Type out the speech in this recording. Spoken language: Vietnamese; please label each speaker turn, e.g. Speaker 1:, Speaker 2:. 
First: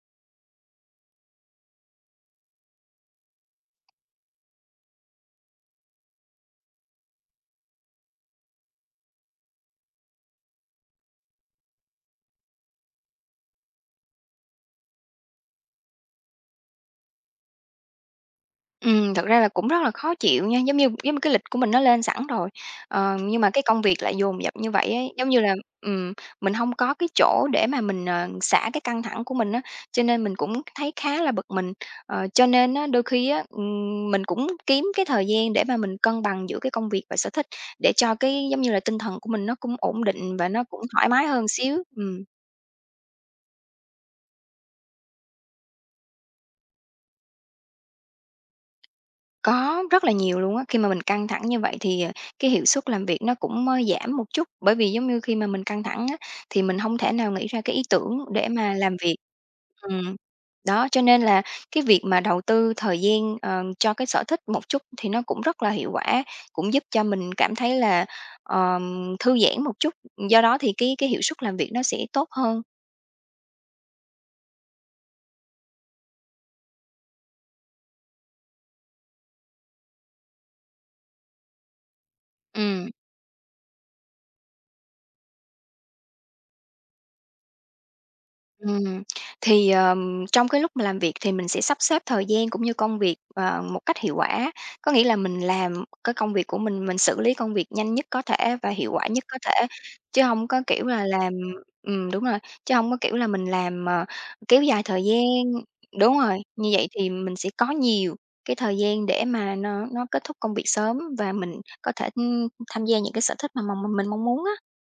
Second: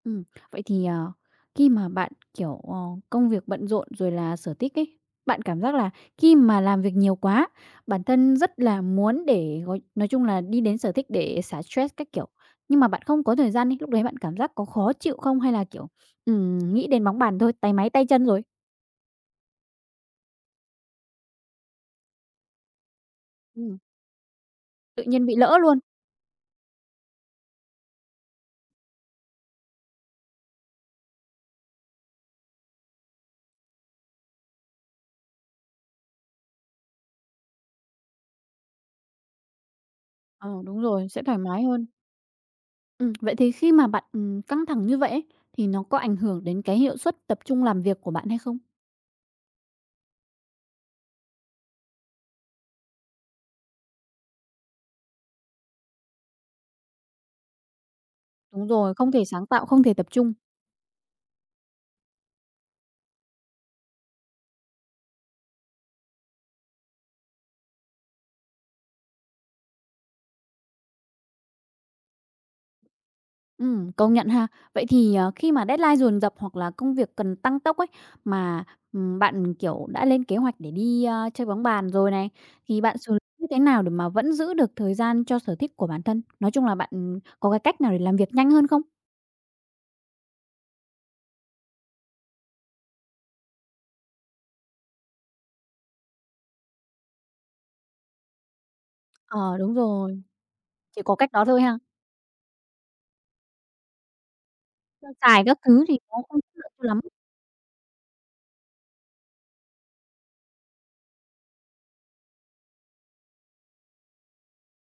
Speaker 1: Ừm, vậy thì, ờ, khi mà bạn, kiểu, ờ, công việc bận rộn rồi là sở thích ấy, bạn cảm giác là khi mà làm việc nhiều quá, bản thân rất là muốn để gói nói chung là đi đến sở thích để xả stress các kiểu. Nhưng mà bạn không có thời gian đi, lúc đấy bạn cảm giác có khó chịu không? Hay là, kiểu, ừm, nghĩ đến bóng bàn thôi, táy máy tay chân rồi?
Speaker 2: Ừm, thực ra là cũng rất là khó chịu nha. Giống như giống như cái lịch của mình nó lên sẵn rồi, ờ, nhưng mà cái
Speaker 1: Ừm.
Speaker 2: công việc lại dồn dập như vậy
Speaker 1: Tự
Speaker 2: ấy,
Speaker 1: nhiên
Speaker 2: giống
Speaker 1: bị
Speaker 2: như là
Speaker 1: lỡ luôn.
Speaker 2: ừm, mình hông có cái chỗ để mà mình, ờ, xả cái căng thẳng của mình á, cho nên mình cũng thấy khá là bực mình. Ờ, cho nên á, đôi khi á, ừm, mình cũng kiếm cái thời gian để mà mình cân bằng giữa cái công việc và sở thích, để cho, cái, giống như là, tinh thần của mình nó cũng ổn định và
Speaker 1: Ờ,
Speaker 2: nó
Speaker 1: đúng
Speaker 2: cũng
Speaker 1: rồi,
Speaker 2: thoải
Speaker 1: sẽ
Speaker 2: mái
Speaker 1: thoải
Speaker 2: hơn
Speaker 1: mái
Speaker 2: xíu.
Speaker 1: hơn.
Speaker 2: Ừm.
Speaker 1: Ừm, vậy thì khi mà bạn, ừm, căng thẳng như vậy ấy, thì nó có ảnh hưởng đến cái hiệu suất tập trung làm việc của bạn hay không?
Speaker 2: Có, rất là nhiều luôn á. Khi mà mình căng thẳng như vậy thì, ờ, cái hiệu suất làm việc nó cũng mới giảm một chút, bởi vì giống như khi mà mình căng thẳng á, thì mình hông thể nào nghĩ ra cái ý tưởng để
Speaker 1: Đúng
Speaker 2: mà
Speaker 1: rồi,
Speaker 2: làm
Speaker 1: không
Speaker 2: việc.
Speaker 1: thể sáng tạo, không thể tập
Speaker 2: Ừm.
Speaker 1: trung.
Speaker 2: Đó, cho nên là cái việc mà đầu tư thời gian, ờ, cho cái sở thích một chút thì nó cũng rất là hiệu quả, cũng giúp cho mình cảm thấy là, ờm, thư giãn một chút, do đó thì cái cái hiệu suất làm việc nó sẽ tốt hơn.
Speaker 1: Ừm, công nhận ha. Vậy thì, ờ, khi mà deadline dồn dập hoặc là công việc cần tăng tốc ấy, mà, ừm, bạn, kiểu, đã lên kế hoạch để đi, a, chơi bóng bàn rồi này, thì
Speaker 2: Ừm.
Speaker 1: bạn xử như thế nào để mà vẫn giữ được thời gian cho sở thích của bản thân. Nói chung là bạn, ừm, có cái cách nào để làm việc nhanh hơn không?
Speaker 2: Ừm, thì, ờ, trong cái lúc mà làm việc thì mình sẽ sắp xếp thời gian, cũng như công việc, ờ, một cách hiệu quả. Có nghĩa là mình làm cái công việc của mình, mình xử lý công việc nhanh nhất có thể và hiệu quả nhất có
Speaker 1: Ờ,
Speaker 2: thể,
Speaker 1: đúng rồi,
Speaker 2: chứ hông có kiểu
Speaker 1: chỉ
Speaker 2: là
Speaker 1: có cách
Speaker 2: làm
Speaker 1: đó thôi ha.
Speaker 2: ừm, đúng rồi, chứ hông có kiểu là mình làm mà kéo dài thời
Speaker 1: Sơ sài các
Speaker 2: gian
Speaker 1: thứ thì nó
Speaker 2: đúng rồi,
Speaker 1: không chất
Speaker 2: như
Speaker 1: lượng
Speaker 2: vậy
Speaker 1: lắm.
Speaker 2: thì mình sẽ có nhiều cái thời gian để mà nó nó kết thúc công việc sớm và mình có thể, ưm, tham gia những cái sở thích mà mà m mình mong muốn á.